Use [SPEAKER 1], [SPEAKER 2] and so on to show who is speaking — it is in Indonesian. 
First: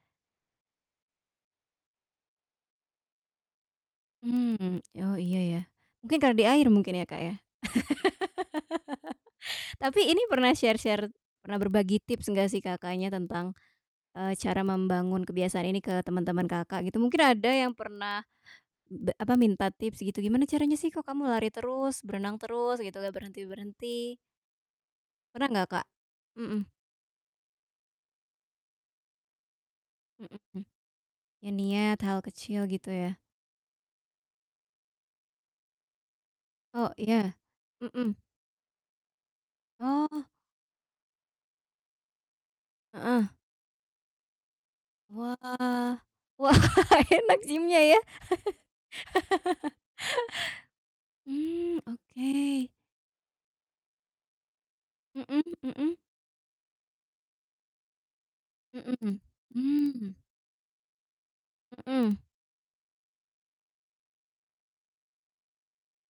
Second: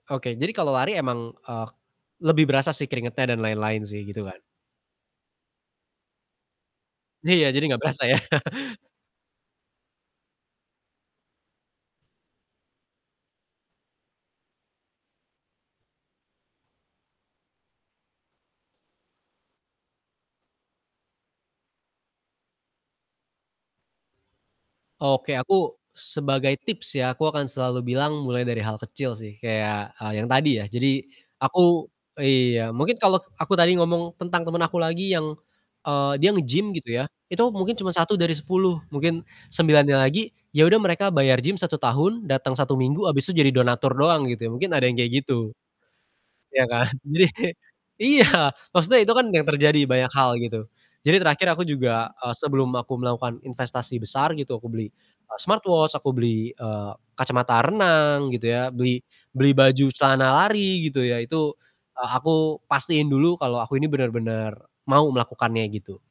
[SPEAKER 1] Oke. Jadi kalau lari emang, eee, lebih berasa sih keringatnya dan lain-lain sih gitu kan.
[SPEAKER 2] Mmm. Oh, iya ya. Mungkin karena di air mungkin ya, Kak, ya?
[SPEAKER 1] Iya, jadi enggak berasa ya.
[SPEAKER 2] Tapi ini pernah share-share pernah berbagi tips gak sih Kakaknya tentang, eee, cara membangun kebiasaan ini ke teman-teman Kakak gitu? Mungkin ada yang pernah be apa, minta tips gitu, "Gimana caranya sih kok kamu lari terus, berenang terus" gitu, "gak berhenti-berhenti?"
[SPEAKER 1] Oke.
[SPEAKER 2] Pernah enggak,
[SPEAKER 1] Aku
[SPEAKER 2] Kak?
[SPEAKER 1] sebagai
[SPEAKER 2] Mhm.
[SPEAKER 1] tips ya, aku akan selalu bilang mulai dari hal kecil sih. Kayak, eee, yang tadi ya,
[SPEAKER 2] Mhm.
[SPEAKER 1] jadi
[SPEAKER 2] Iya,
[SPEAKER 1] aku
[SPEAKER 2] niat hal kecil
[SPEAKER 1] iya,
[SPEAKER 2] gitu
[SPEAKER 1] mungkin
[SPEAKER 2] ya?
[SPEAKER 1] kalau aku tadi ngomong tentang temen aku lagi yang, eee, dia nge-gym
[SPEAKER 2] Oh,
[SPEAKER 1] gitu ya,
[SPEAKER 2] iya.
[SPEAKER 1] itu mah mungkin cuma satu
[SPEAKER 2] Mhm.
[SPEAKER 1] dari sepuluh, mungkin sembilannya
[SPEAKER 2] Oh.
[SPEAKER 1] lagi ya udah mereka bayar gym 1 tahun datang 1 minggu,
[SPEAKER 2] Heeh.
[SPEAKER 1] abis itu jadi donatur doang gitu ya, mungkin ada yang kayak gitu.
[SPEAKER 2] Wah. Wah,
[SPEAKER 1] Iya kan, jadi
[SPEAKER 2] enak
[SPEAKER 1] kayak
[SPEAKER 2] gym-nya ya.
[SPEAKER 1] iya. Maksudnya itu kan yang terjadi banyak hal gitu. Jadi terakhir aku
[SPEAKER 2] Mmm,
[SPEAKER 1] juga, eee,
[SPEAKER 2] oke.
[SPEAKER 1] sebelum aku melakukan investasi besar gitu, aku beli, eee,
[SPEAKER 2] Mhm
[SPEAKER 1] smartwatch,
[SPEAKER 2] mhm.
[SPEAKER 1] aku beli, eee, kacamata renang gitu ya, beli
[SPEAKER 2] Mhm,
[SPEAKER 1] beli baju
[SPEAKER 2] mmm.
[SPEAKER 1] celana lari gitu ya, itu, eee,
[SPEAKER 2] Mhm.
[SPEAKER 1] aku pastiin dulu kalau aku ini benar-benar mau melakukannya gitu.